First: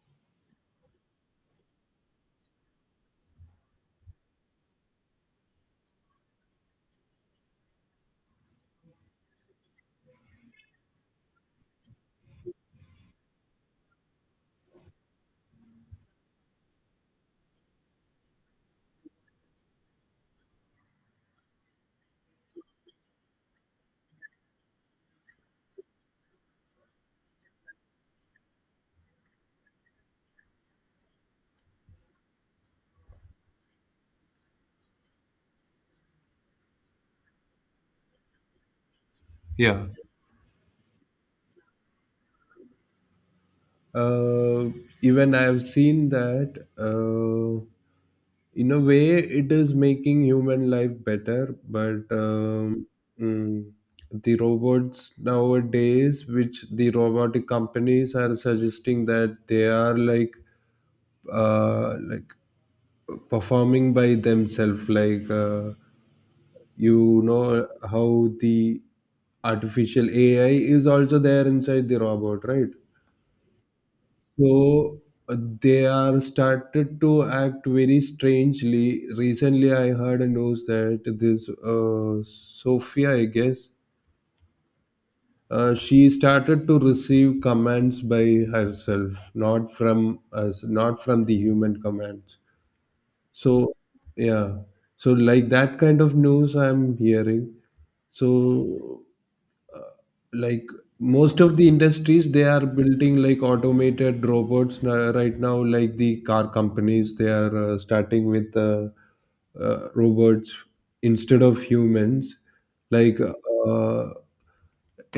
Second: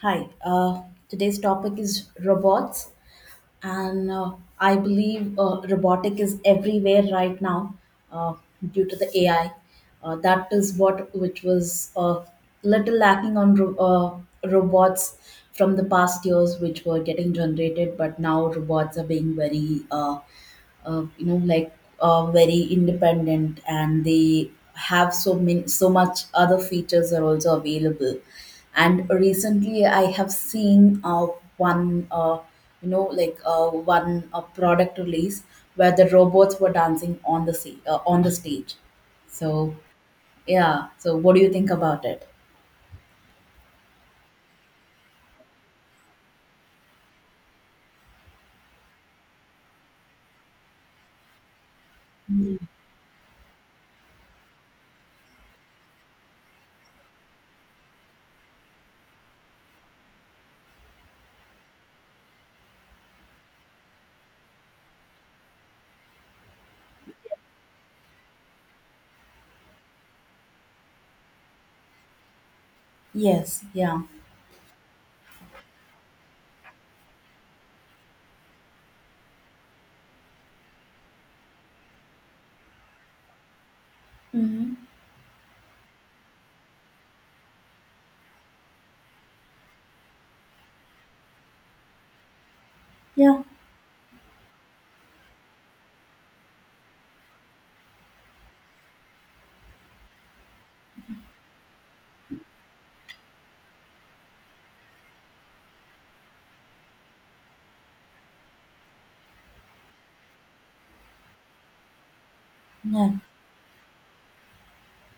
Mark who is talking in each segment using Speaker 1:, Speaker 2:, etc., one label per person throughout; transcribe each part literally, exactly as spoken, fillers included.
Speaker 1: Hi, uh, Today's topic is robots, and uh, I believe uh, robotic is everywhere right now uh, due to the A I. Uh, that is what which was uh, little lacking on ro- uh, robots from the past years, which were getting generated, but now robots are being very uh, uh, you know like uh, very independent, and they have so many so much other features are also available. And recently I have seen uh, one uh, you know like uh, one uh, product release where the robots were dancing on the sea, uh, on the stage so
Speaker 2: Yeah,
Speaker 1: yeah. So what do you think about it?
Speaker 2: uh, Even I have seen that uh, in a way it is making human life better, but um, mm, the robots nowadays, which the robotic companies are suggesting that they are like uh, like performing by themselves, like uh, you know how the artificial A I is also there inside the robot, right?
Speaker 1: Yes, yeah.
Speaker 2: So uh, they are started to act very strangely. Recently, I heard a news that this uh, Sophia, I guess,
Speaker 1: Hmm.
Speaker 2: uh, she started to receive commands by herself, not from us, not from the human commands.
Speaker 1: Yeah.
Speaker 2: So yeah, so like that kind of news I'm hearing. So like most of the industries they are building like automated robots na- right now like the car companies they are uh, starting with uh, uh, robots instead of humans
Speaker 1: Yeah.
Speaker 2: like uh,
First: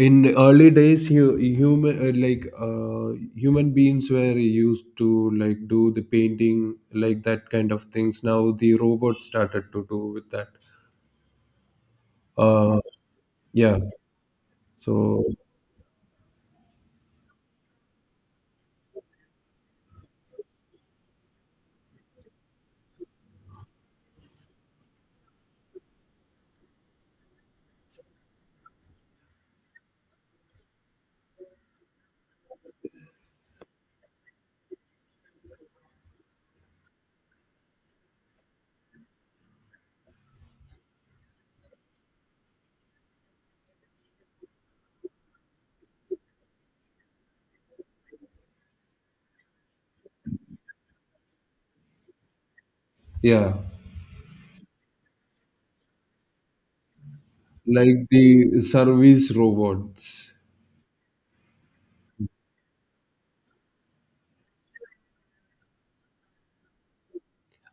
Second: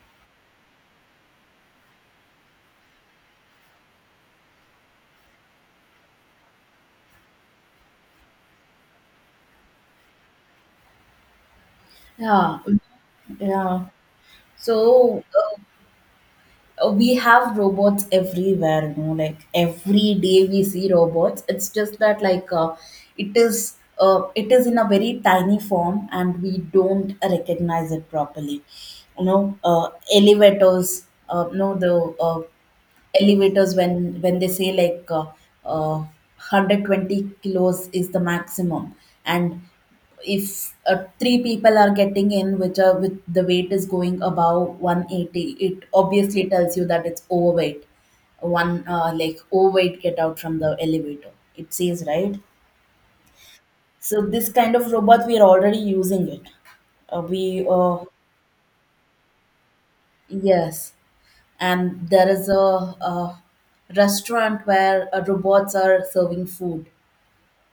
Speaker 2: in early days you human uh, like uh, human beings were used to like do the painting like that kind of things. Now the robots started to do with that.
Speaker 1: Yeah.
Speaker 2: uh, yeah
Speaker 1: Yeah.
Speaker 2: so
Speaker 1: So uh, uh, we have robots everywhere, you know, like every day we see robots. It's just that like uh, it is, uh, it is in a very tiny form, and we don't recognize it properly. You know, uh, elevators, uh, you know, the uh, elevators when when they say like uh, uh, one hundred twenty kilos is the maximum, and if uh, three people are getting in which are with the weight is going above one eighty, it obviously tells you that it's overweight. One uh, like overweight, get out from the elevator, it says, right?
Speaker 2: yeah,
Speaker 1: So this kind of robot we are already using it. Uh, we
Speaker 2: like
Speaker 1: uh,
Speaker 2: the service robots.
Speaker 1: Yes, and there is a, a restaurant where uh, robots are serving food.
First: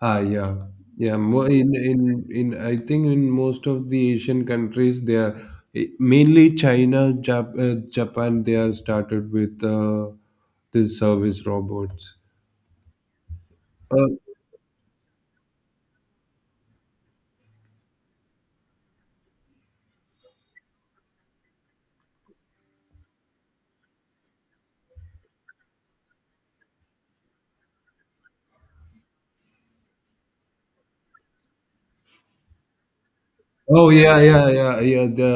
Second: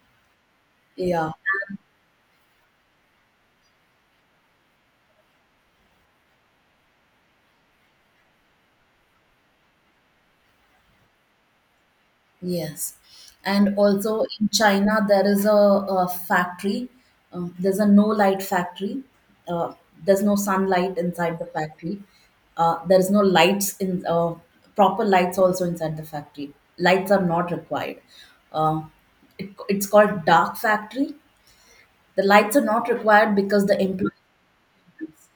Speaker 2: Ah, yeah, yeah.
Speaker 1: Yeah.
Speaker 2: Mo- In in in I think in most of the Asian countries, they are eh, mainly China, Jap- uh, Japan. They are started with uh, the service robots.
Speaker 1: Yes, and
Speaker 2: Uh,
Speaker 1: also in China there is a, a factory. Um, there's a no light factory. Uh, there's no sunlight inside the factory. Uh, there is no lights in uh, proper lights also inside the factory. Lights are not required. Uh, it, it's called dark factory. The lights are not required because the
Speaker 2: Oh
Speaker 1: employee.
Speaker 2: yeah, yeah, yeah, yeah. The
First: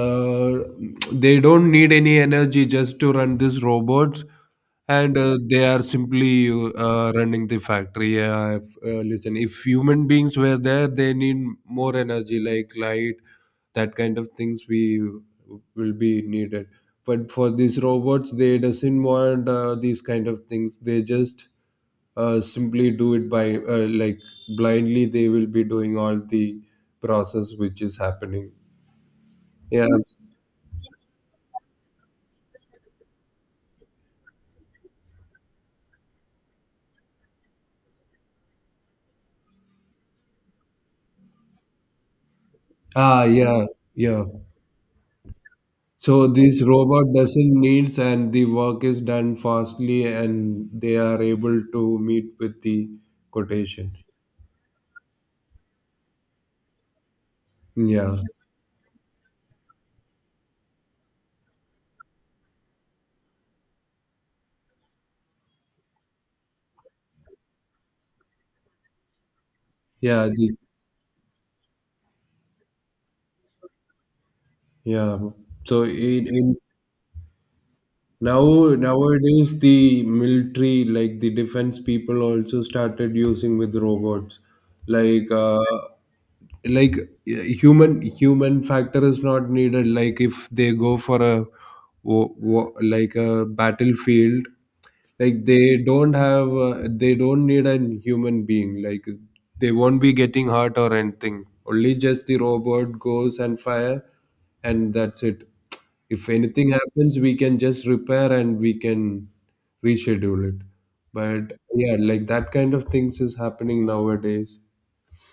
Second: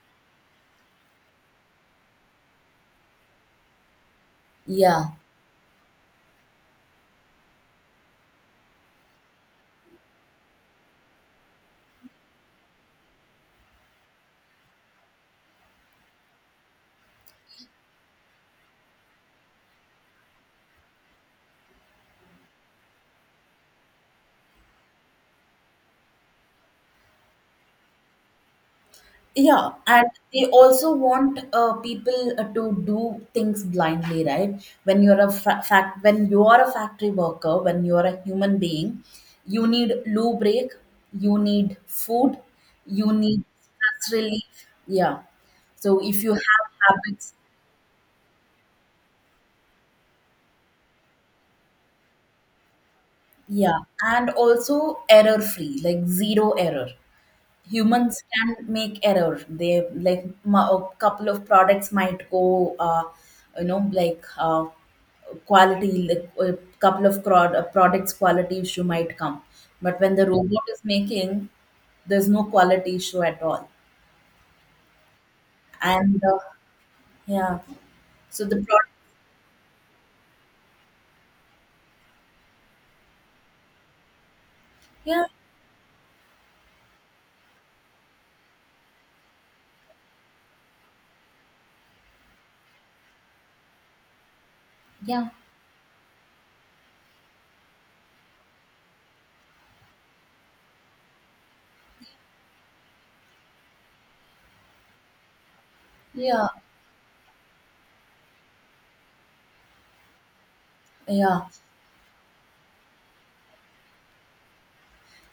Speaker 2: They don't need any energy just to run these robots,
Speaker 1: Yeah.
Speaker 2: and uh, they are simply uh, running the factory. Yeah, if, uh, listen, if human beings were there, they need more energy, like light, that kind of things we will be needed. But for these robots, they doesn't want uh, these kind of things. They just uh, simply do it by uh, like blindly. They will be doing all the process which is happening.
Speaker 1: Yeah,
Speaker 2: Yeah.
Speaker 1: and they also want uh, people uh, to do things blindly, right? When you're a fa- fact, when you are a factory worker, when you are a human being, you need loo break, you need food, you
Speaker 2: Ah,
Speaker 1: need
Speaker 2: yeah,
Speaker 1: stress
Speaker 2: yeah.
Speaker 1: relief. Yeah. So if
Speaker 2: So
Speaker 1: you
Speaker 2: this
Speaker 1: have
Speaker 2: robot
Speaker 1: habits,
Speaker 2: doesn't needs and the work is done fastly and they are able to meet with the
Speaker 1: yeah,
Speaker 2: quotation.
Speaker 1: and also error free, like zero error. Humans
Speaker 2: Yeah.
Speaker 1: can make error, they like m- a couple of products might go uh, you know like uh, quality, like a couple of prod, uh, products quality issue might come, but when the
Speaker 2: Yeah, the,
Speaker 1: robot is making, there's no quality issue at all.
Speaker 2: yeah. So
Speaker 1: And
Speaker 2: in,
Speaker 1: uh,
Speaker 2: in
Speaker 1: Yeah. So
Speaker 2: now
Speaker 1: the product.
Speaker 2: nowadays the military like the defense people also started using with robots.
Speaker 1: Yeah.
Speaker 2: Like uh, like uh, human human factor is not needed like if they go for a wo- wo- like a battlefield
Speaker 1: Yeah.
Speaker 2: like they don't have uh, they don't need a human being like they won't be getting hurt or anything, only just the robot goes and fire and that's it. If
Speaker 1: Yeah.
Speaker 2: anything happens we can just repair and we can reschedule it.
Speaker 1: Yeah.
Speaker 2: But yeah, like that kind of things is happening nowadays.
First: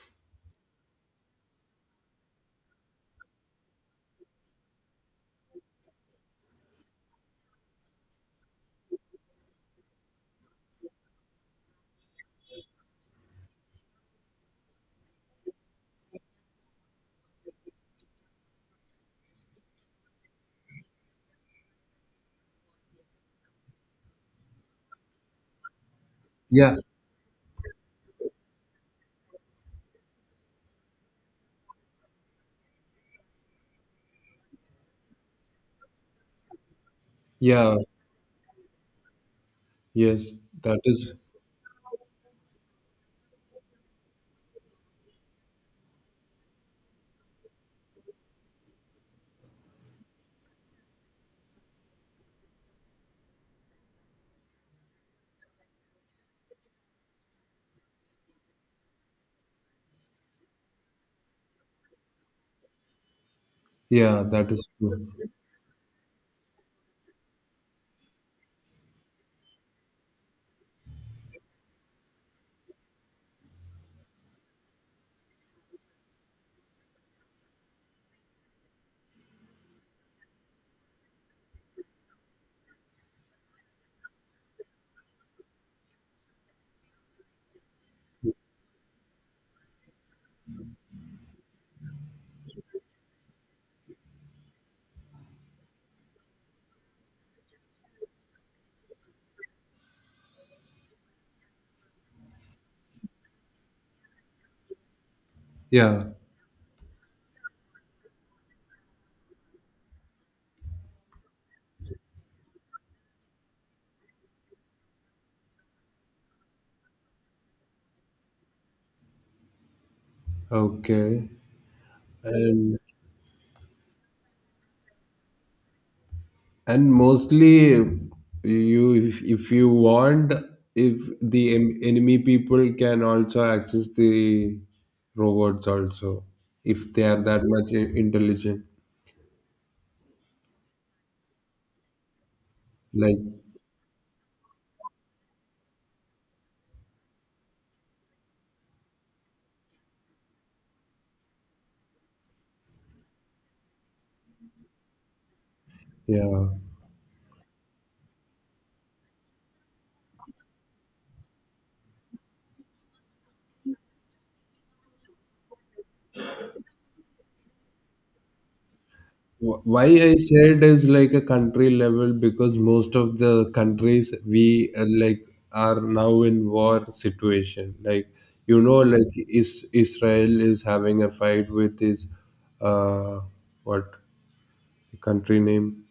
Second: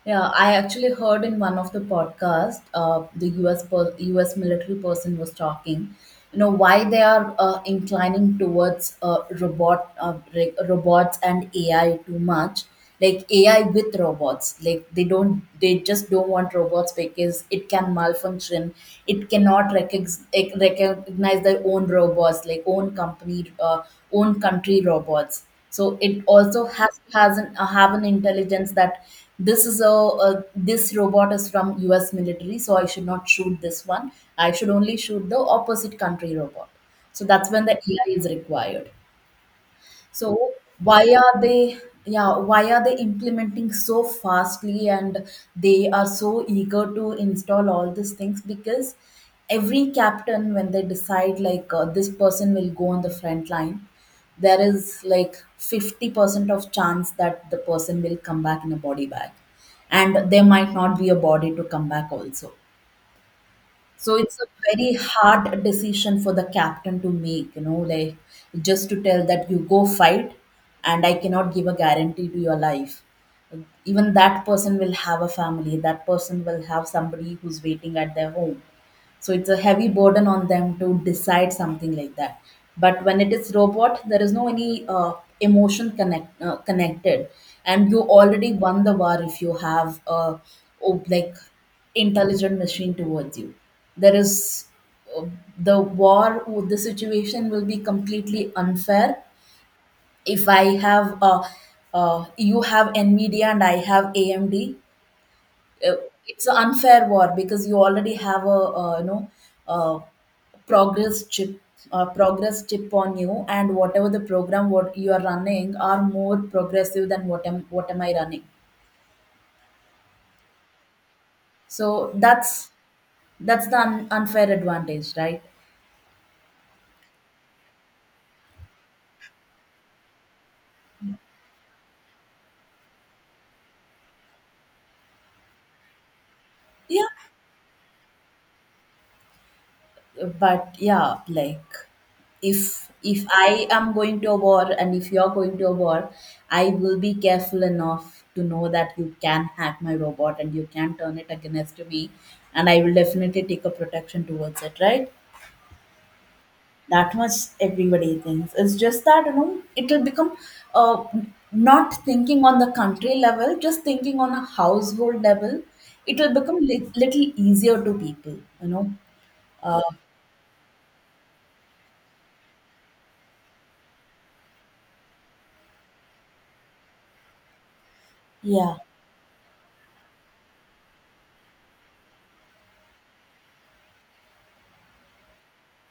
Speaker 1: Yeah, I actually heard in one of the podcast, uh, the U S per- U S military person was talking, you know, why they are uh, inclining towards uh, robot uh, re- robots and A I too much, like A I with robots. Like they don't, they just don't want robots because it can malfunction, it cannot recognize, like, recognize their own robots, like own company, uh, own country robots. So it also
Speaker 2: Yeah,
Speaker 1: has has an uh, have an intelligence that this is a, a this robot is from U S military, so I should not shoot this one. I should only shoot the opposite country robot. So that's when the
Speaker 2: yeah.
Speaker 1: A I is required.
Speaker 2: Yes,
Speaker 1: So
Speaker 2: that is,
Speaker 1: why are they, yeah, why are they implementing so fastly, and they are so eager to install all these things? Because every captain, when they decide like uh, this person will go on the front line, there is like fifty percent of chance that the person will come back in a body bag, and there might not be a body to come back also. So
Speaker 2: yeah,
Speaker 1: it's a
Speaker 2: that is
Speaker 1: very
Speaker 2: true.
Speaker 1: hard decision for the captain to make, you know, like just to tell that you go fight, and I cannot give a guarantee to your life. Even that person will have a family, that person will have somebody who's waiting at their home. So it's a heavy burden on them to decide something like that. But when it is robot, there is no any uh, emotion connect uh, connected, and you already won the war if you have a, oh, like intelligent machine towards you. There is uh, the war, the situation will be completely unfair. If i have uh, uh, you have nvidia and I have amd. uh,
Speaker 2: Yeah,
Speaker 1: it's an unfair war because you already have a uh, you know uh, progress chip, uh, progress chip on you, and whatever the program what you are running are more progressive than what am what am I running.
Speaker 2: okay.
Speaker 1: So that's
Speaker 2: And
Speaker 1: that's the un- unfair advantage, right?
Speaker 2: and mostly you, if, if you want, if the en- enemy people can also access the robots also if they
Speaker 1: Yeah,
Speaker 2: are that much i- intelligent
Speaker 1: but yeah, like if
Speaker 2: like
Speaker 1: if i am going to a war, and if you're going to a war, I will be careful enough to know that you can hack my robot and you can turn it against me, and I will definitely take a protection towards it, right?
Speaker 2: yeah.
Speaker 1: That much everybody thinks, it's just that, you know, it'll become uh, not thinking on the country level, just thinking on a household level, it will become li- little easier to people, you know.
Speaker 2: Wh- why
Speaker 1: uh,
Speaker 2: I said is like a country level because most of the countries we uh, like are now in war situation like you
Speaker 1: yeah.
Speaker 2: know like is, Israel is having a fight with his uh what country name,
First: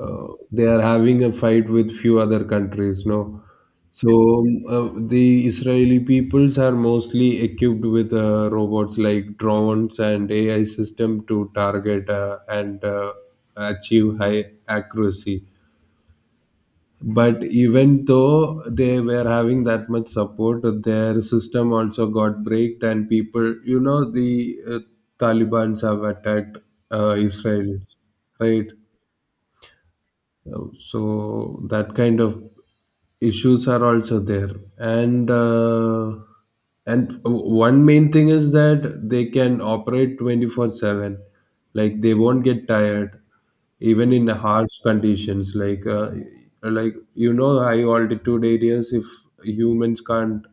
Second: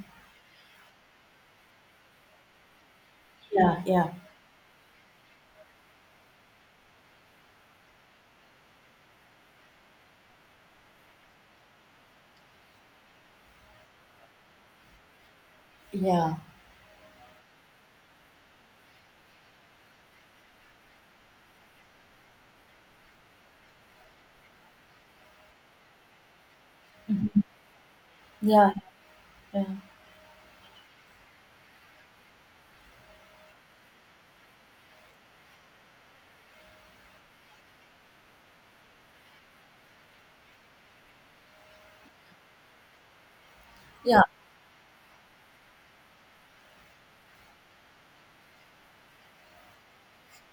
Speaker 2: uh, they are having a fight with few other countries no.
Speaker 1: Yeah. Yeah.
Speaker 2: So um, uh, the Israeli peoples are mostly equipped with uh, robots like drones and AI system to target uh, and uh, achieve high accuracy,
Speaker 1: Yeah.
Speaker 2: but even though they were having that much support their system also got breaked and people, you know the uh, Talibans have attacked uh,
Speaker 1: Mhm.
Speaker 2: Israel, right?
Speaker 1: Yeah, yeah,
Speaker 2: So that kind of issues are also there. And uh, and one main thing is that they can operate twenty four seven, like they won't get tired even
Speaker 1: yeah,
Speaker 2: in harsh conditions like uh, like you know high altitude areas if humans can't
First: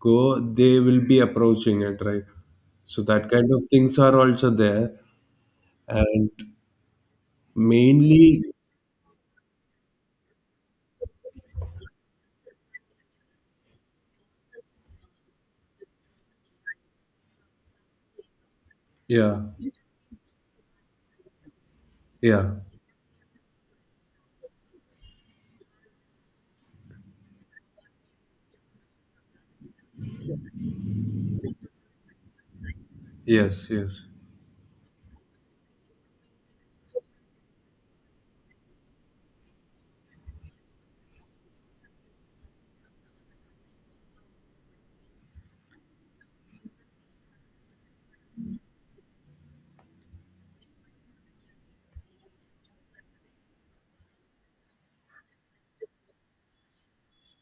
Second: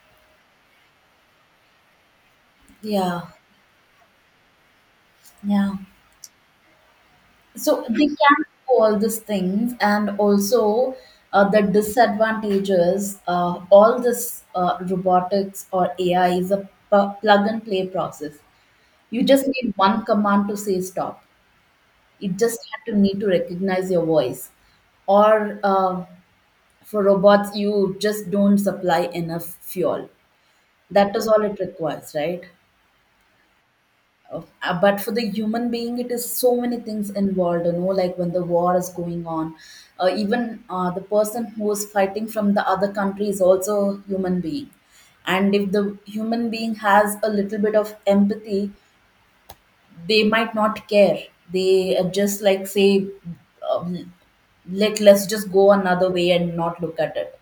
Speaker 2: go they will be approaching it, right? So
Speaker 1: yeah,
Speaker 2: that kind of things are also there.
Speaker 1: yeah.
Speaker 2: And
Speaker 1: So they can
Speaker 2: mainly
Speaker 1: do all these things, and also uh, the disadvantages. Uh, all this uh, robotics or A I is a pu- plug and play process. You
Speaker 2: yeah
Speaker 1: just need one command to say stop. It
Speaker 2: yeah.
Speaker 1: just had to need to recognize your voice. Or uh, for robots, you just don't supply enough fuel. That is all it requires, right?
Speaker 2: Yes, yes.
Speaker 1: uh, but for the human being, it is so many things involved, you know, like when the war is going on, uh, even uh, the person who is fighting from the other country is also a human being, and if the human being has a little bit of empathy, they might not care. They uh, just like say, um, let let's just go another way and not look at it,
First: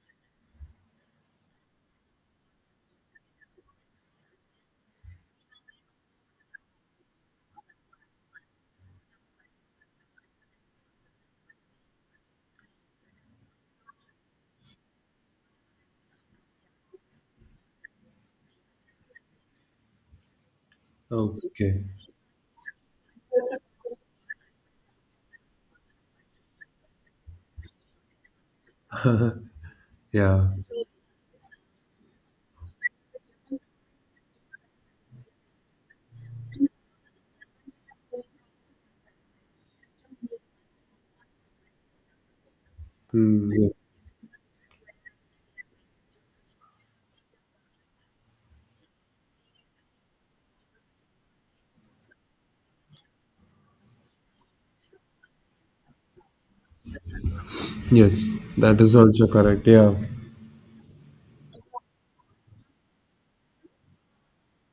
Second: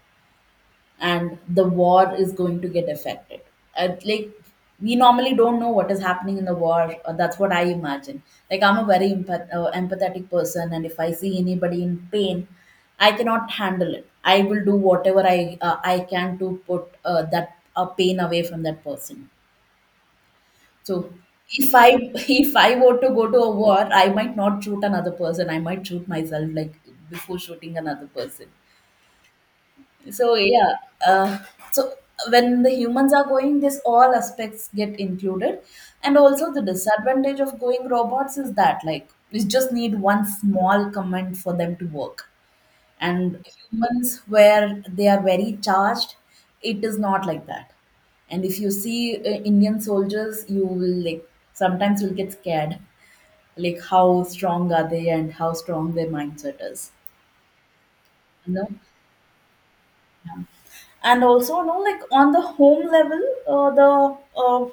Speaker 1: and the war is going to get affected. Uh, like we normally don't know what is happening in the war. Or that's what I imagine. Like I'm a very empath- uh, empathetic person, and if I see anybody in pain, I cannot handle it. I will do whatever I uh, I can to put uh, that uh, pain away from that person. So if
Speaker 2: Okay.
Speaker 1: I if I were to go to a war, I might not shoot another person. I might shoot myself like before shooting another person. So
Speaker 2: Yeah.
Speaker 1: yeah, uh, so when the humans are going, this all aspects get included, and also the disadvantage of going robots is that like you just need one small command for them to work, and
Speaker 2: Mm, yeah.
Speaker 1: humans where they are very charged, it is not like that. And if you see uh, Indian soldiers, you will like sometimes you'll get scared, like how strong are they and how strong their mindset is.
Speaker 2: Yes,
Speaker 1: No?
Speaker 2: that is also correct. Yeah.
Speaker 1: And also, you know, like on the home level, uh, the uh,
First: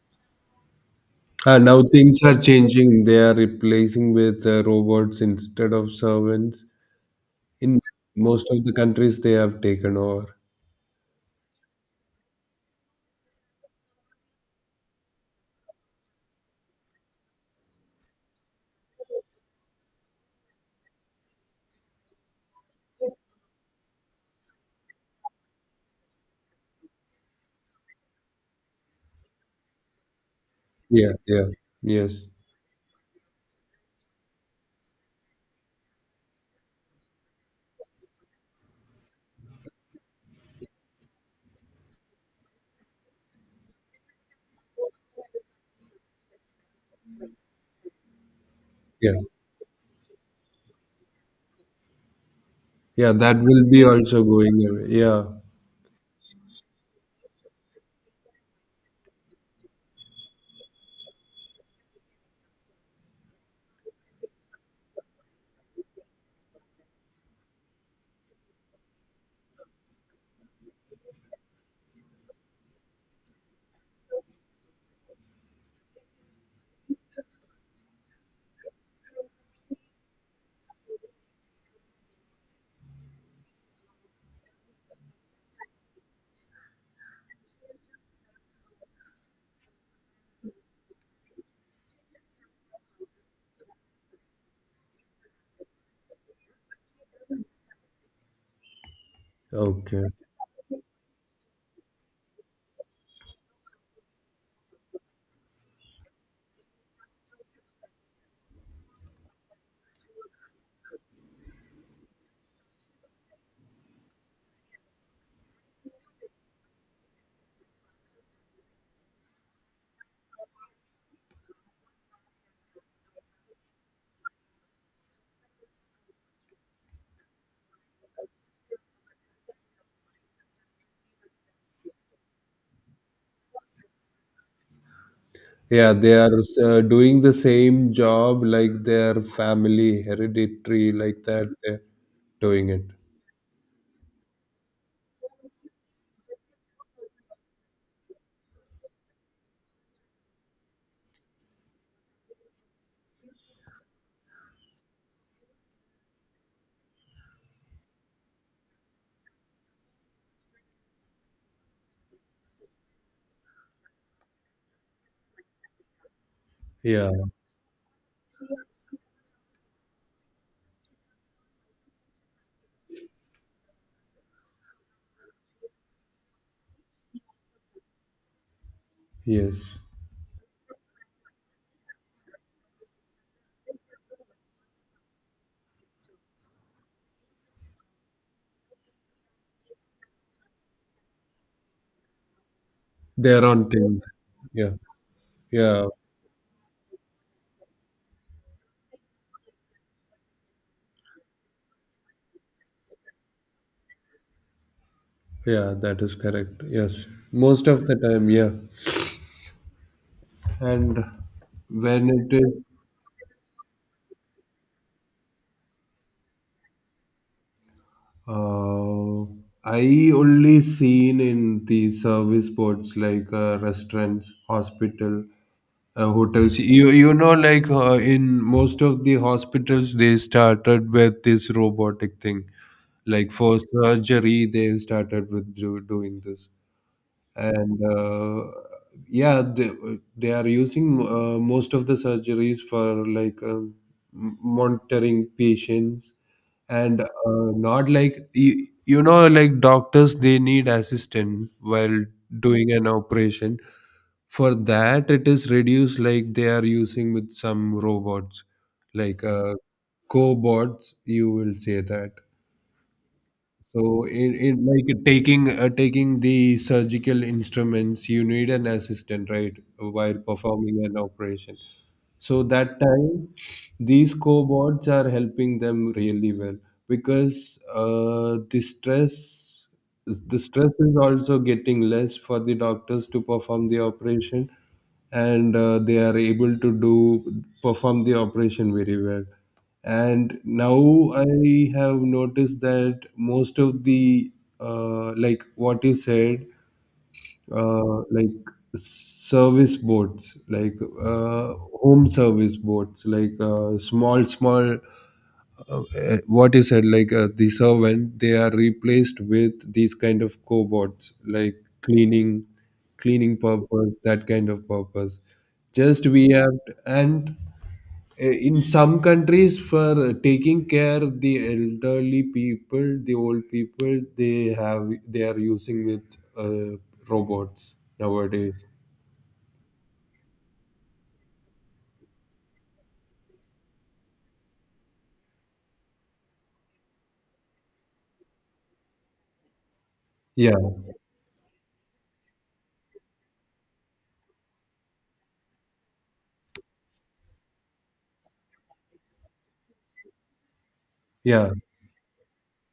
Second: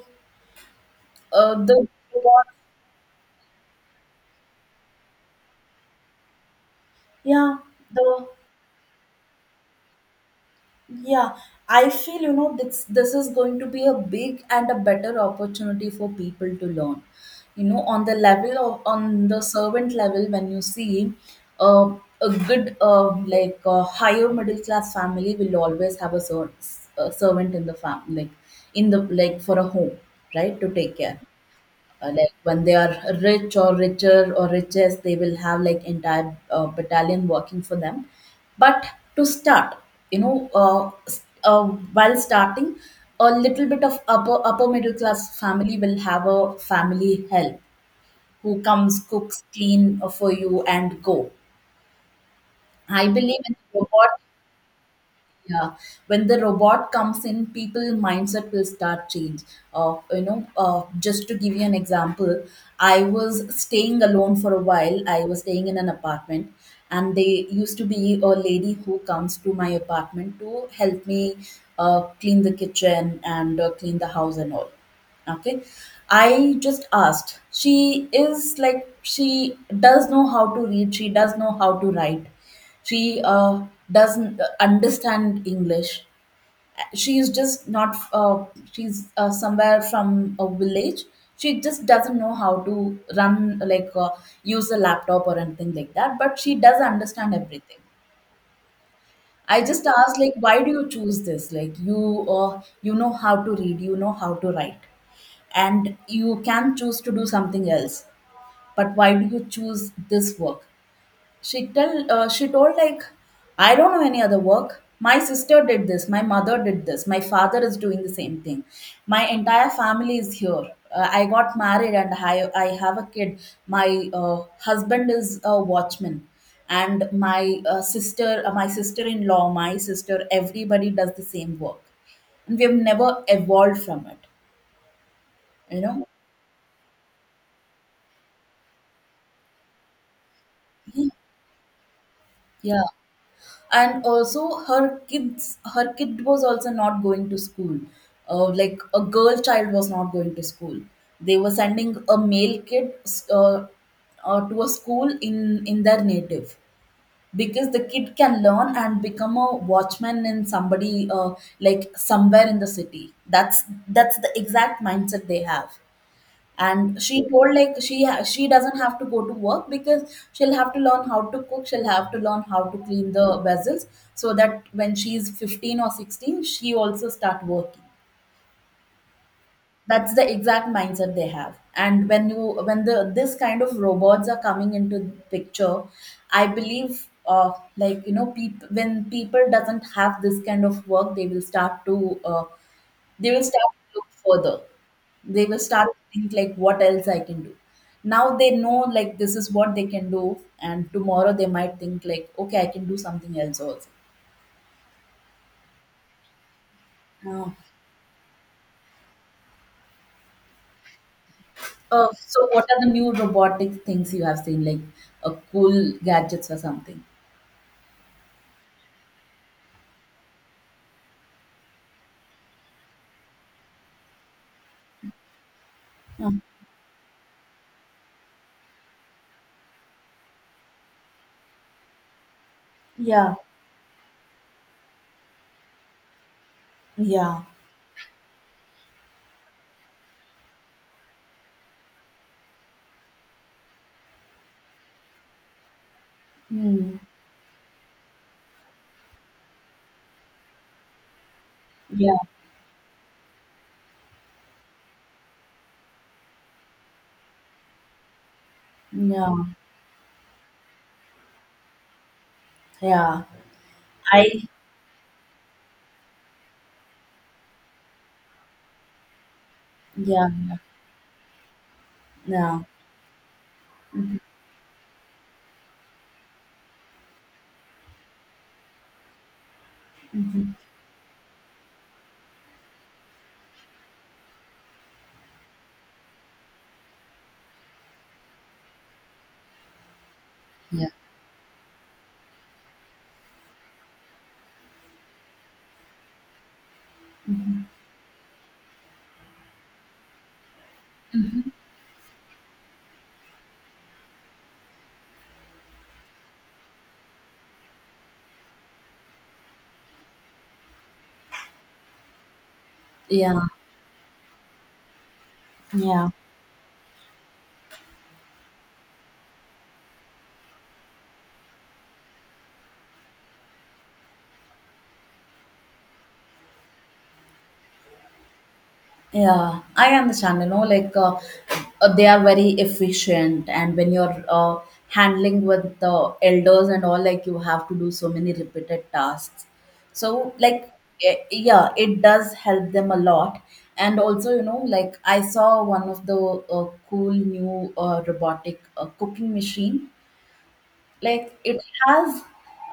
Speaker 1: uh,
Speaker 2: And now
Speaker 1: the
Speaker 2: things are changing. They are replacing with uh, robots instead of servants.
Speaker 1: yeah,
Speaker 2: In
Speaker 1: the
Speaker 2: most of the countries, they have taken over.
Speaker 1: yeah, I feel, you know, this this is going to be a big and a better opportunity for people to learn, you know, on the level of, on the servant level, when you see uh, a good uh, like uh, higher middle class family will always have a, ser- a servant in the fam like in the, like for a home, right, to take
Speaker 2: Yeah,
Speaker 1: care.
Speaker 2: yeah.
Speaker 1: Uh,
Speaker 2: Yes.
Speaker 1: like when they are rich or richer or richest, they will have like entire uh, battalion working for them. But to start, you know, uh, s- uh, while starting, a little bit of upper upper middle class family will have a family help, who comes,
Speaker 2: Yeah.
Speaker 1: cooks, clean uh, for you and go. I
Speaker 2: Yeah, that
Speaker 1: believe in
Speaker 2: will be
Speaker 1: robot,
Speaker 2: also going away. Yeah.
Speaker 1: yeah, when the robot comes in, people mindset will start change. Uh, you know, uh, just to give you an example, I was staying alone for a while. I was staying in an apartment, and they used to be a lady who comes to my apartment to help me uh, clean the kitchen and uh, clean the house and all. Okay, I just asked. She is like, she does know how to read, she does know how to write, she uh, doesn't uh, understand English. She is just not. Uh, she's uh, somewhere from a village. She just doesn't know how to run like uh, use a laptop or anything like that. But she does understand everything. I just
Speaker 2: Okay.
Speaker 1: asked like, why do you choose this? Like you, uh, you know how to read, you know how to write, and you can choose to do something else. But why do you choose this work? She tell uh, she told like, I don't know any other work. My sister did this. My mother did this. My father is doing the same thing. My entire family is here. Uh, I got married, and I I have a kid. My uh, husband is a watchman, and my uh, sister, uh, my sister in law, my sister, everybody does the same work, and we have never evolved from it. You
Speaker 2: Yeah,
Speaker 1: know?
Speaker 2: they are uh, doing the same job like their family hereditary, like that. They're doing
Speaker 1: Yeah.
Speaker 2: it.
Speaker 1: And also her kids her kid was also not going to school, uh, like a girl child was not going to school. They were sending a male kid uh, uh, to a school in in their native, because the kid can learn and become a watchman in somebody, uh, like somewhere in the city. That's that's the exact mindset they have. And
Speaker 2: Yeah.
Speaker 1: she told like she ha- she doesn't have to go to work because she'll have to learn how to cook, she'll have to learn how to clean the vessels, so that when she's fifteen or sixteen she also start working.
Speaker 2: Yes.
Speaker 1: That's the exact mindset they have. And when you when the this kind of robots are coming into picture, I believe, uh, like you know people, when people doesn't have this kind of work, they will start to uh, they will
Speaker 2: There
Speaker 1: start
Speaker 2: aren't
Speaker 1: to
Speaker 2: things.
Speaker 1: look further.
Speaker 2: Yeah,
Speaker 1: They will
Speaker 2: yeah,
Speaker 1: start to think like what else I can do. Now they know like this is what they can do, and tomorrow they might think like, okay, I can do something else also.
Speaker 2: yeah, that is correct. Yes,
Speaker 1: Now,
Speaker 2: most of the time, yeah. And
Speaker 1: uh,
Speaker 2: when it
Speaker 1: so what
Speaker 2: is,
Speaker 1: are the new robotic things you have seen, like uh, cool gadgets or something?
Speaker 2: uh, I only seen in the service boards like uh, restaurants, hospital, uh,
Speaker 1: Mm.
Speaker 2: hotels. You you know, like uh, in most of the hospitals, they started with this robotic thing. Like
Speaker 1: Yeah,
Speaker 2: for surgery, they started with do, doing this.
Speaker 1: yeah,
Speaker 2: And uh, Yeah they, they are using uh, most of the surgeries for like um, m- monitoring patients,
Speaker 1: mm.
Speaker 2: and uh, not like you, you know like doctors they need assistance while
Speaker 1: Yeah,
Speaker 2: doing an operation. For that it is reduced, like they are using with some robots, like
Speaker 1: yeah,
Speaker 2: uh, cobots you will say that.
Speaker 1: yeah.
Speaker 2: So in
Speaker 1: I
Speaker 2: in like taking uh, taking the surgical instruments, you need an assistant, right, while
Speaker 1: Yeah, yeah,
Speaker 2: performing an operation. So
Speaker 1: yeah.
Speaker 2: that time, these
Speaker 1: Mhm.
Speaker 2: cobots are helping them really well because uh, the stress the
Speaker 1: Mhm.
Speaker 2: stress is also getting less for the doctors to perform the operation, and uh, they are able to do perform the operation very well. And now
Speaker 1: Yeah,
Speaker 2: I have noticed that most of the uh, like what you said uh, like service boats like uh, home service boats like uh, small small uh, uh, what you said like uh, the servant they are replaced with these kind of cobots, like cleaning cleaning
Speaker 1: yeah,
Speaker 2: purpose, that kind of purpose. Just
Speaker 1: yeah.
Speaker 2: we have, and Eh, in some countries for taking care the elderly people, the old people they have, they are using with uh, robots nowadays.
Speaker 1: Yeah, I understand, you know, like uh, uh, they are very efficient, and when you're, uh, handling with the elders and all, like you have to do so many repeated tasks. So,
Speaker 2: Yeah
Speaker 1: like, eh, yeah, it does help them a lot. And also, you know, like I saw one of the uh, cool new uh, robotic uh, cooking machine. Like,
Speaker 2: yeah.
Speaker 1: it has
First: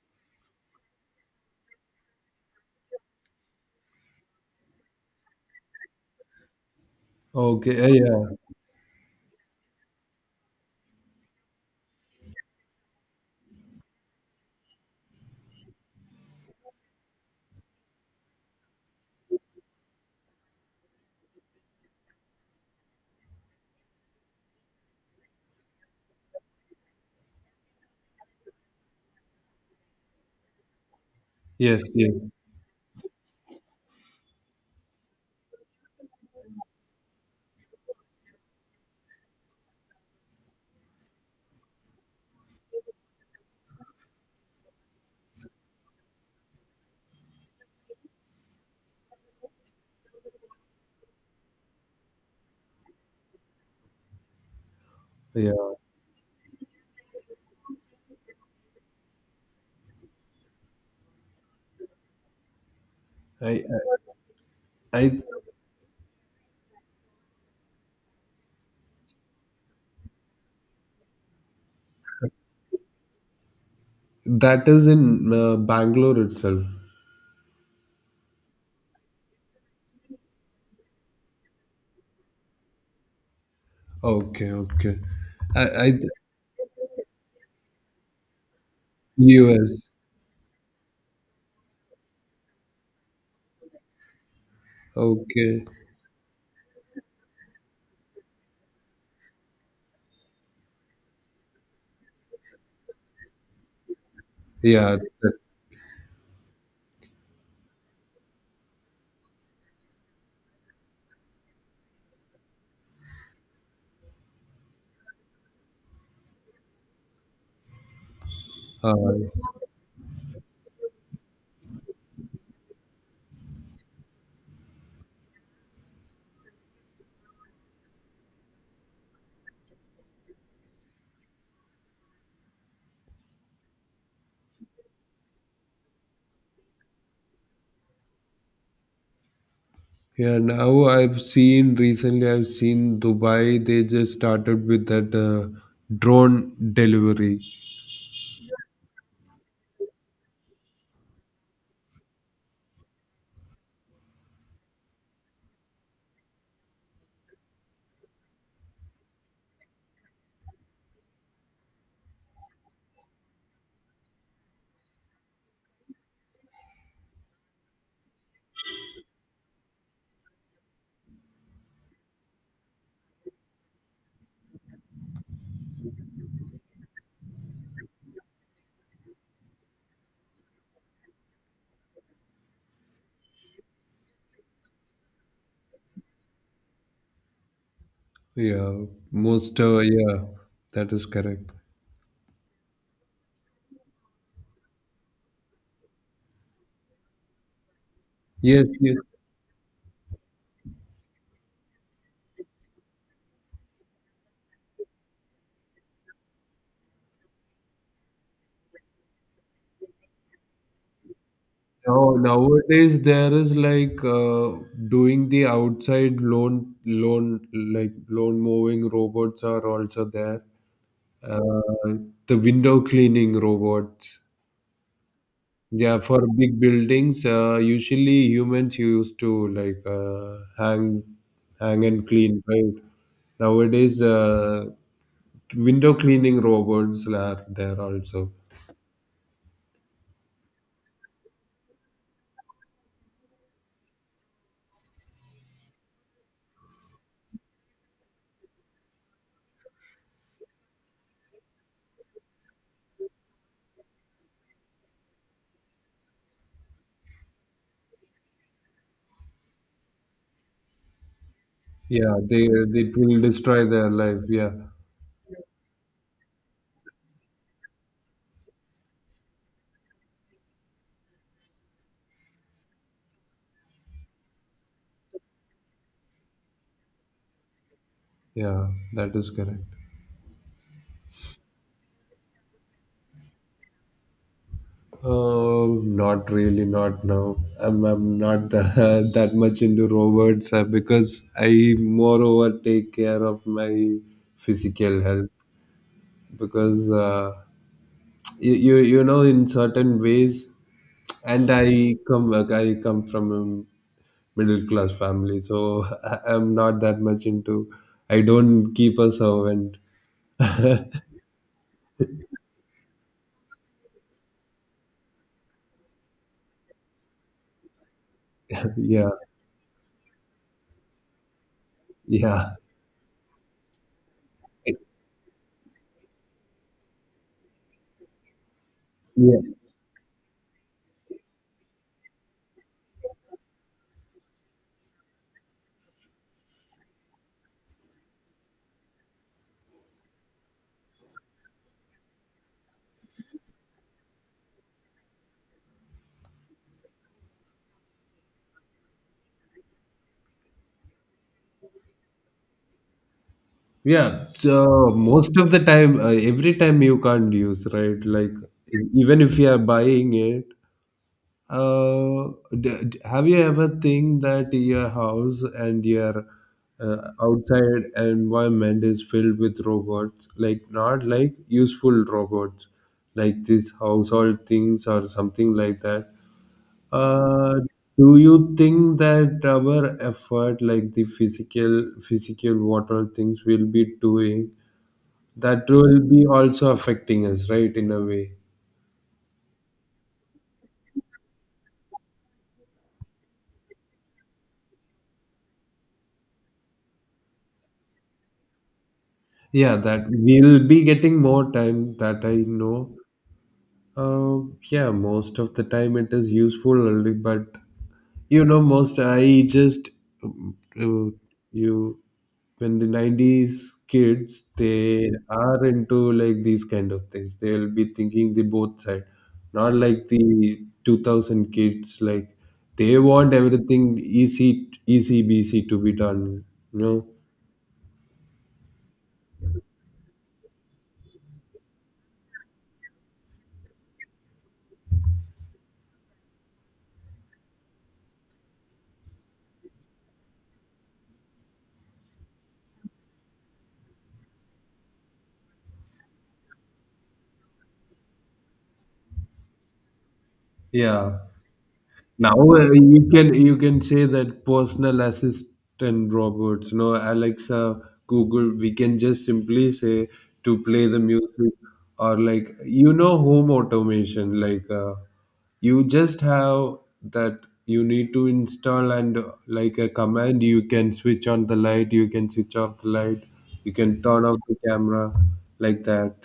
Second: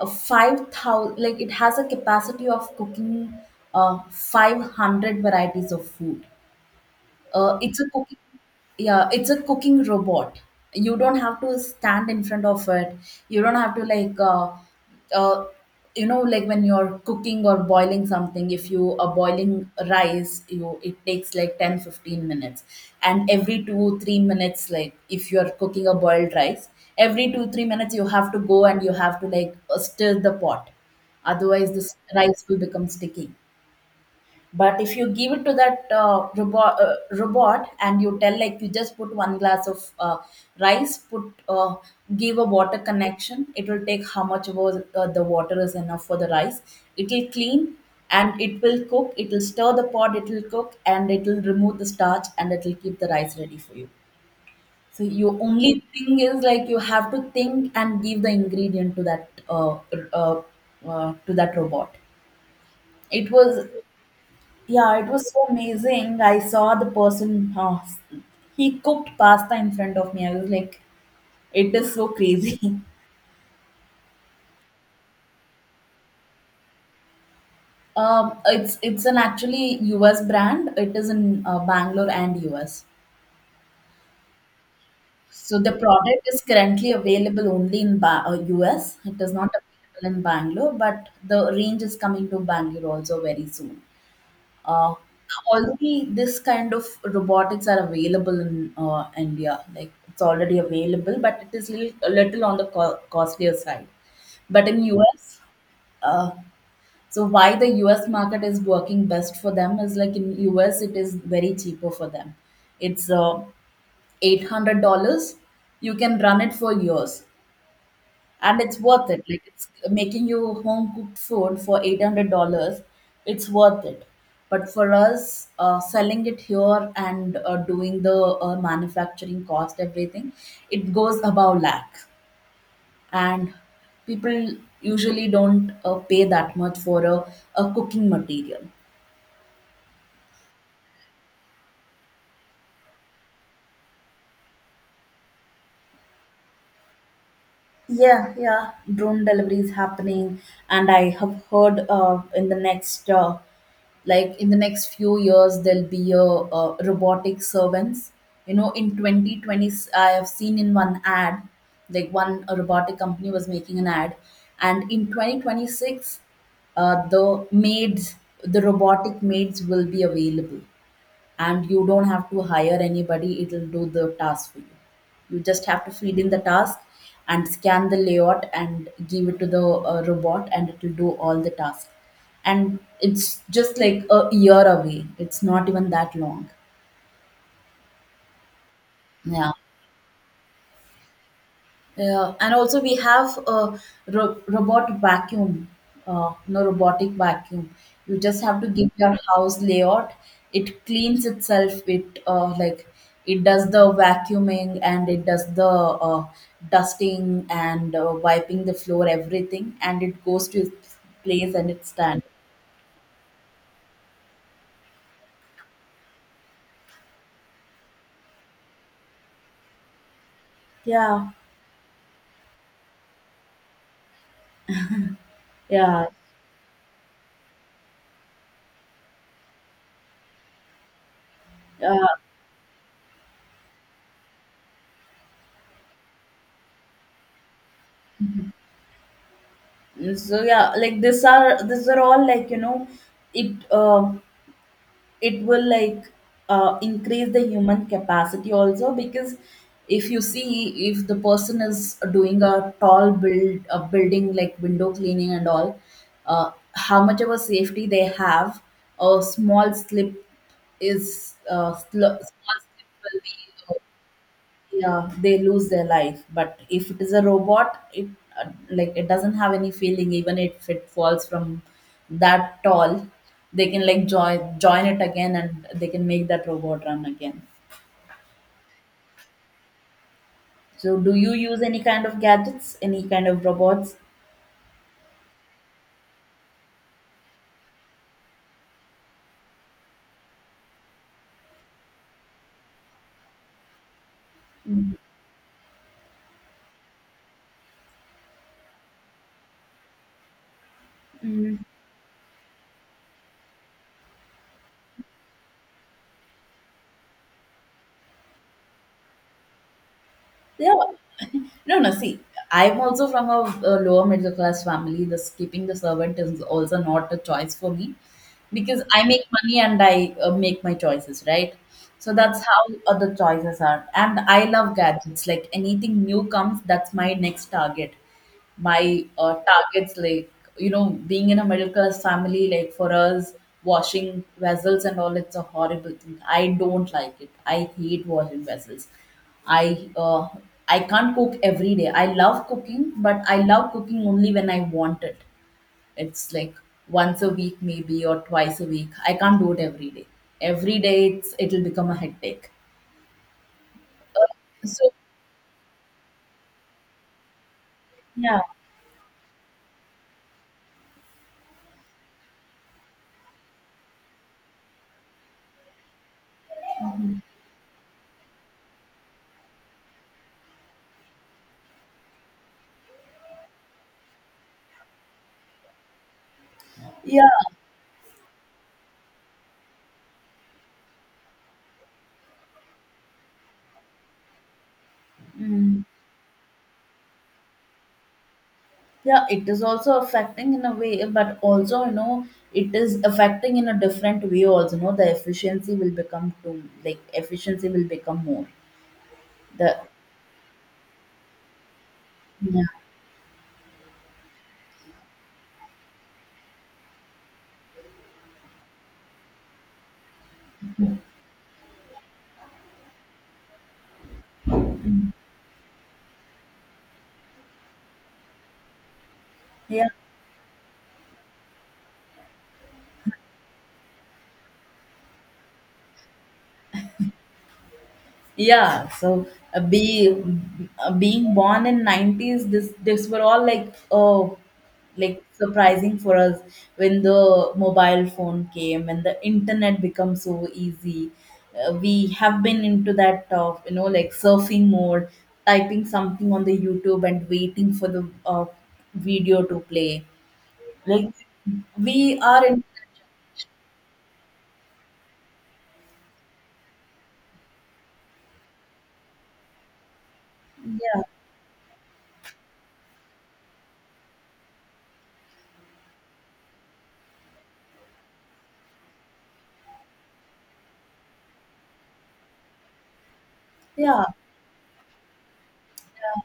Speaker 1: a five thousand, like, it has a capacity of cooking uh, five hundred varieties of food. uh, it's
Speaker 2: Okay, uh,
Speaker 1: a cooking,
Speaker 2: yeah.
Speaker 1: yeah, it's a cooking robot. You don't have to stand in front of it. You don't have to like, uh, uh, you know, like when you're cooking or boiling something. If you are boiling rice, you it takes like ten fifteen minutes, and every two, three minutes, like if you're cooking a boiled rice, every two, three minutes you have to go and you have to like uh, stir the pot. Otherwise,
Speaker 2: Yes.
Speaker 1: this
Speaker 2: Yeah.
Speaker 1: rice will become sticky. But if you give it to that uh, robot, uh, robot and you tell like you just put one glass of uh, rice, put uh, give a water connection, it will take how much was uh, the water is enough for the rice. It will clean and it will cook. It will stir the pot. It will cook and it will remove the starch and it will keep the rice ready for you. So your
Speaker 2: yeah
Speaker 1: only thing is like you have to think and give the ingredient to that uh, r- uh, uh, to that robot. It
Speaker 2: i
Speaker 1: was Yeah, it
Speaker 2: i, I,
Speaker 1: was so amazing. I saw the person, uh, he cooked pasta in front of me. I was like, it is so crazy.
Speaker 2: that is in uh, Bangalore itself.
Speaker 1: Um, it's it's an actually U S brand. It is in uh, Bangalore and U S.
Speaker 2: Okay, okay.
Speaker 1: So
Speaker 2: I
Speaker 1: the
Speaker 2: I
Speaker 1: product is currently available only in ba- uh, U S. It is not
Speaker 2: US.
Speaker 1: available in Bangalore, but the range is coming to Bangalore also very soon. Uh,
Speaker 2: Okay.
Speaker 1: already this kind of robotics are available in uh, India. Like it's already available, but it is little, a little on the co- costlier side. But in
Speaker 2: yeah that-
Speaker 1: U S, uh, so why the U S market is working best for them is like in U S it is very cheaper for them. It's uh, eight hundred dollars. You can run it for years and it's
Speaker 2: uh,
Speaker 1: worth it. Like it's making you home cooked food for eight hundred dollars. It's worth it. But for us, uh, selling it here and uh, doing the uh, manufacturing cost, everything, it goes above lakh, and people usually don't uh, pay that much for a, a cooking material.
Speaker 2: Yeah, now I've seen recently, I've seen Dubai, they just started with that uh, drone delivery.
Speaker 1: Yeah, yeah, drone delivery is happening, and I have heard, uh, in the next, uh, like in the next few years, there'll be a, uh robotic servants. You know, in twenty twenty, I have seen in one ad, like one a robotic company was making an ad, and in twenty twenty six, uh, the maids, the robotic maids will be available, and you don't have to hire anybody. It'll do the task for you. You just have to feed in the task and scan the layout and give it to the uh, robot, and it will do all the tasks. And it's just like a year away, it's not even that long.
Speaker 2: Yeah,
Speaker 1: Yeah.
Speaker 2: most, uh, yeah, that is correct.
Speaker 1: Yeah, and also we have a ro- robot vacuum, uh, no robotic vacuum. You just have
Speaker 2: Yes,
Speaker 1: to give
Speaker 2: yes.
Speaker 1: your house layout. It cleans itself. It uh, like it does the vacuuming and it does the uh, dusting and uh, wiping the floor, everything, and it goes to its place and its
Speaker 2: Now,
Speaker 1: stand.
Speaker 2: nowadays there is like uh, doing the outside lawn, lawn, like lawn mowing robots are also there.
Speaker 1: Yeah,
Speaker 2: Uh, the window cleaning robots. Yeah,
Speaker 1: yeah,
Speaker 2: for big buildings, uh, usually humans used to like uh, hang, hang
Speaker 1: yeah.
Speaker 2: and clean, right? Nowadays, uh, window cleaning robots are there also.
Speaker 1: So yeah, like these are these are all like, you know, it uh, it will like uh, increase the human capacity also, because if you see if the person is doing a tall build a building like window cleaning and all, uh, how much of a safety they have? A small slip is, uh, sl-
Speaker 2: Yeah, they,
Speaker 1: small slip
Speaker 2: it
Speaker 1: will
Speaker 2: will
Speaker 1: be,
Speaker 2: destroy
Speaker 1: uh,
Speaker 2: their life. Yeah,
Speaker 1: yeah, they lose their life. But if it is a robot, it, uh, like it doesn't have any feeling. Even if it falls from that tall, they can like join join it again, and they can make that robot run again.
Speaker 2: yeah, that is correct.
Speaker 1: So, do you use any kind of gadgets, any kind of robots?
Speaker 2: Oh, not really, not now. I'm, I'm not that, that much into robots uh, because I moreover take care of my physical health because uh, you you, you know in certain ways. And
Speaker 1: Mm.
Speaker 2: i come like, I come from a middle class family, so I, I'm not that much into, I don't keep a servant.
Speaker 1: Yeah. No, no, see, I'm also from a, a lower middle class family. The Keeping the servant is also not a choice for me, because I
Speaker 2: yeah
Speaker 1: make money and I uh, make my choices, right? So that's
Speaker 2: yeah
Speaker 1: how other choices are. And I love gadgets. Like anything new comes, that's my next target, my uh,
Speaker 2: yeah
Speaker 1: targets like, you know, being in a middle class family, like for us, washing vessels and all, it's a horrible thing. I don't like it, I hate washing vessels. i uh, I can't cook every day. I love cooking, but I love cooking only when I want it. It's like once a week maybe, or twice a week. I can't do it every day. Every day it's it'll become a headache.
Speaker 2: Yeah,
Speaker 1: So
Speaker 2: so most of the time uh, every time you can't use, right? Like
Speaker 1: yeah,
Speaker 2: e- even if you are buying it. Uh, d- d- have you ever think that your house and your uh, outside environment is filled with robots? Like not like useful robots, like these household things or something like that.
Speaker 1: yeah.
Speaker 2: Uh, do you think that our effort, like the physical, physical, what all things will be doing, that
Speaker 1: Mm.
Speaker 2: will be also affecting us, right, in a way?
Speaker 1: Yeah, it is also affecting in a way, but also, you know, it is affecting in a different way also, you know, the efficiency will become too, like efficiency will become more.
Speaker 2: Yeah,
Speaker 1: The
Speaker 2: that we'll be getting more time that I
Speaker 1: Yeah.
Speaker 2: know. Uh, yeah, most of the time it is useful only, but you know, most I just um, uh, you when the nineties kids they are into like these kind of things, they'll be thinking the both side, not
Speaker 1: Yeah.
Speaker 2: like the two thousand kids, like they want everything easy, easy, busy to be done, you know,
Speaker 1: Yeah, so uh, be uh, being born in nineties, this this were all like, oh, like surprising for us when the mobile phone came and the internet become so easy. Uh, we have been into that uh, you know, like surfing mode, typing something on the YouTube and waiting for the uh, video to play. Like
Speaker 2: yeah.
Speaker 1: we
Speaker 2: Now
Speaker 1: are in
Speaker 2: uh, you can you can say that personal assistant robots, you know, Alexa, Google. We can just simply say to play the
Speaker 1: Yeah,
Speaker 2: music or like you know home automation. Like uh, you just have that, you need to install and uh, like a command. You can switch on the light. You can switch off the light. You can
Speaker 1: yeah.
Speaker 2: turn off the camera, like that.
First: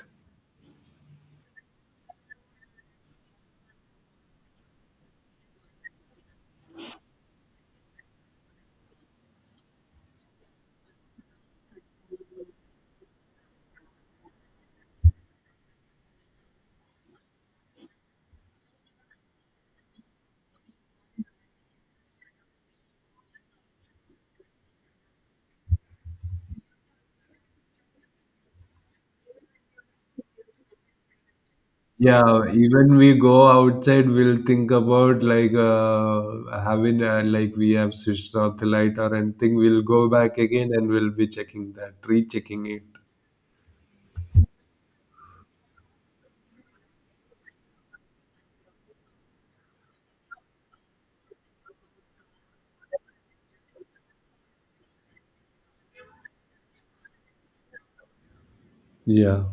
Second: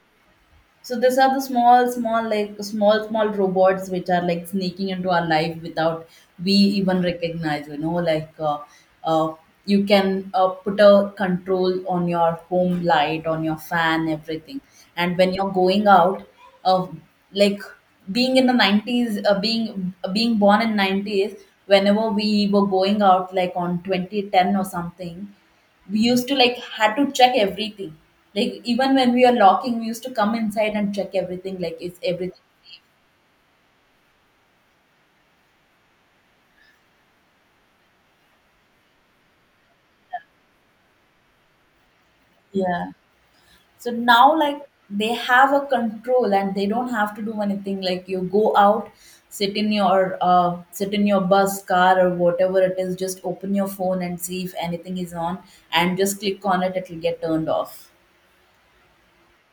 Speaker 1: So these are the small, small, like small, small robots which are like sneaking into our life without we even recognize. You know, like uh, uh, you can uh, put a control on your home light, on your fan, everything. And when you're going out, uh, like being in the nineties, uh, being being born in nineties, whenever we were going out, like on twenty ten or something, we used to like had to check everything. Like even when we were locking, we used to come inside and check everything like, is everything,
Speaker 2: Yeah, even we go outside, we'll think about like uh, having uh, like we have switched off the light or anything. We'll go back again and we'll be checking that, rechecking
Speaker 1: yeah?
Speaker 2: it.
Speaker 1: So now like they have a control and they don't have to do anything. Like you go out, sit in your, uh, sit in your bus, car, or whatever it is, just open your phone and see if anything is on, and just click on it, it will get turned off.
Speaker 2: Yeah.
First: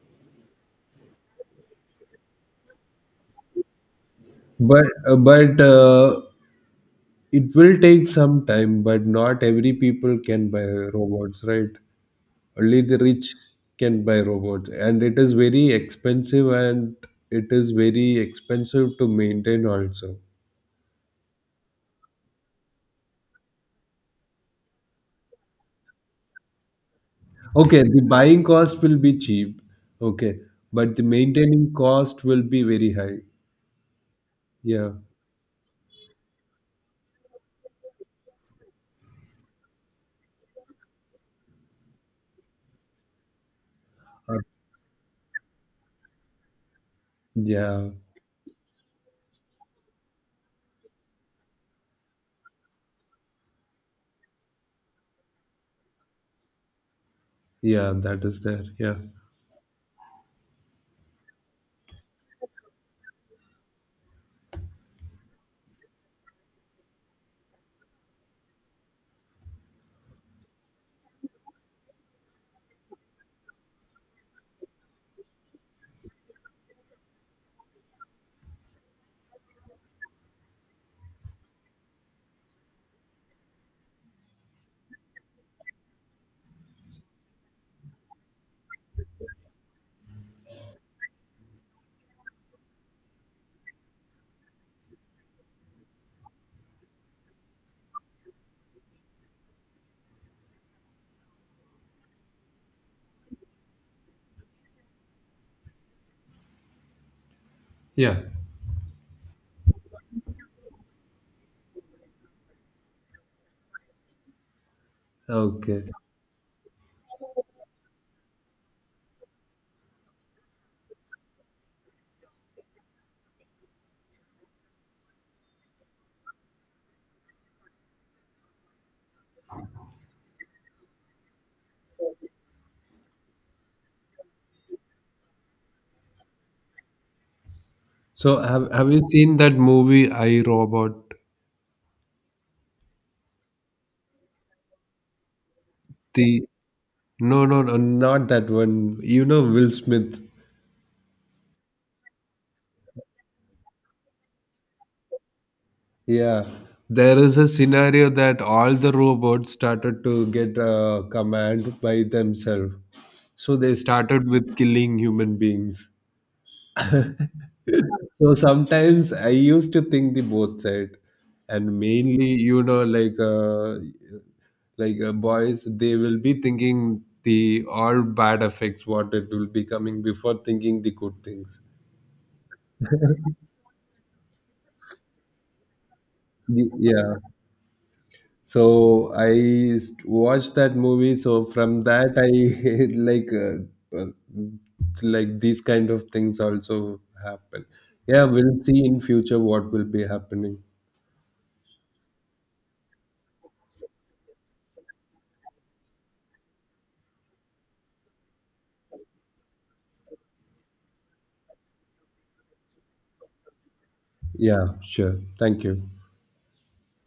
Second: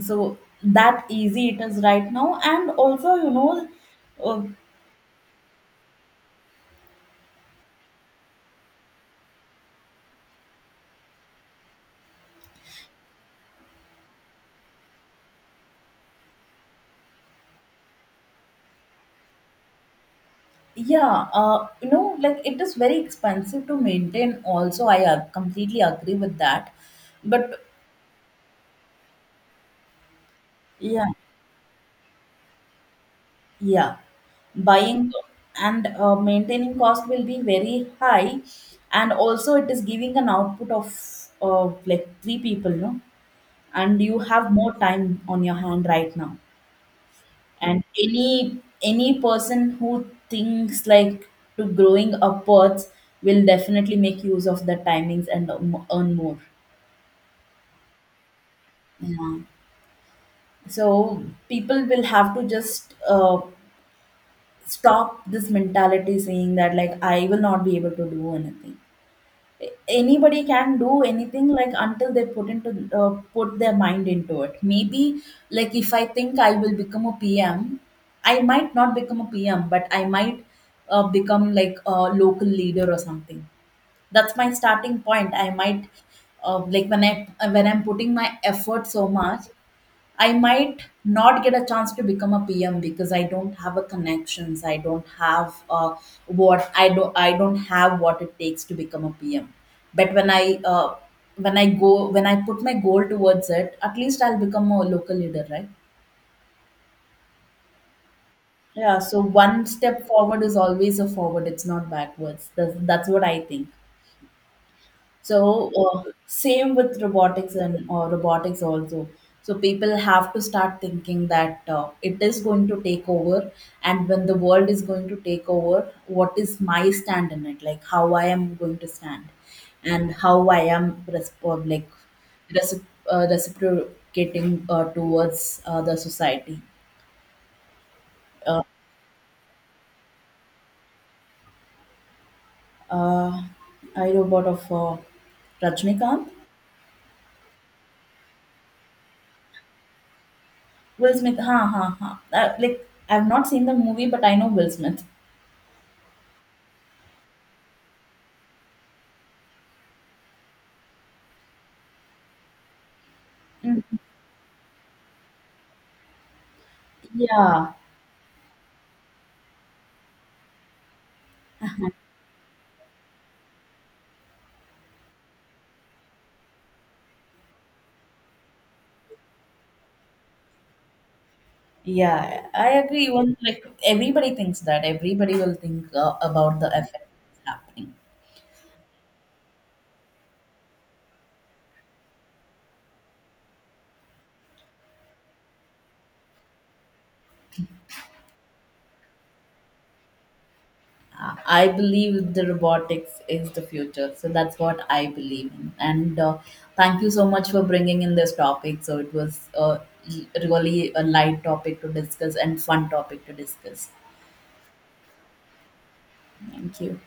Speaker 1: So that easy it is right now. And also, you know, uh,
Speaker 2: But uh, but uh, it will take some time. But not every people can buy robots, right? Only the rich can buy robots, and it is very expensive, and it is very expensive to maintain also.
Speaker 1: yeah, uh, you know, like it is very expensive to maintain also. I uh, completely agree with that. But
Speaker 2: Okay, the buying cost will be cheap. Okay, but the
Speaker 1: yeah,
Speaker 2: maintaining cost will be very high.
Speaker 1: yeah,
Speaker 2: Yeah.
Speaker 1: buying and uh, maintaining cost will be very high. And also, it is giving an output of uh, like three people, no? And you
Speaker 2: Uh,
Speaker 1: have more time on your hand right now. And
Speaker 2: yeah.
Speaker 1: any any person who thinks like to growing upwards will definitely make use of the timings and earn mo- earn more.
Speaker 2: Yeah, that is there. Yeah.
Speaker 1: Yeah. So people will have to just uh, stop this mentality saying that like I will not be able to do anything. A- Anybody can do anything, like, until they put into uh, put their mind into it. Maybe like if I think I will become a P M, I might not become a P M, but I might uh, become like a local leader or something. That's my starting point. I might, uh, like when I when I'm putting my effort so much, I might not get a chance to become a P M because I don't have a connections. I don't have uh, what I don't I don't have what it takes to become a P M. But when I, uh, when I go when I put my goal towards it, at least I'll become a local leader, right?
Speaker 2: Yeah.
Speaker 1: Yeah. So one step forward is always a forward. It's not backwards. That's, that's what I think. So
Speaker 2: Okay.
Speaker 1: uh, same with robotics and uh, robotics also. So people have to start thinking that uh, it is going to take over, and when the world is going to take over, what is my stand in it? Like how I am going to stand, and how I am resp- like recip- uh, reciprocating uh, towards uh, the society.
Speaker 2: So
Speaker 1: Uh,
Speaker 2: have have you seen that movie I Robot?
Speaker 1: uh, I robot of uh, Rajnikant.
Speaker 2: The no, no, no, not that one. You know Will Smith.
Speaker 1: Will Smith, huh, huh, huh. Uh, like I've not seen the movie, but I know Will Smith.
Speaker 2: Yeah. There is a scenario that all the robots started to get a command by themselves. So they
Speaker 1: Mm.
Speaker 2: started with killing human beings.
Speaker 1: Yeah,
Speaker 2: So sometimes I used to think the both side. And mainly you know like uh, like uh, boys they will be thinking the all bad effects what it will be coming before thinking the good things.
Speaker 1: yeah, I agree. Even like everybody thinks that everybody will think uh, about the
Speaker 2: Y-
Speaker 1: effect
Speaker 2: yeah,
Speaker 1: that's happening.
Speaker 2: so I st- watched that movie, so from that I like uh, uh, like these kind of things also happen. Yeah, we'll see in future what will be happening.
Speaker 1: Uh, I believe the robotics is the future, so that's what I believe in. And uh, thank you so much for bringing in this topic. So it was uh, really a light topic to discuss and fun topic to discuss.
Speaker 2: Yeah, sure, thank you.
Speaker 1: Thank you.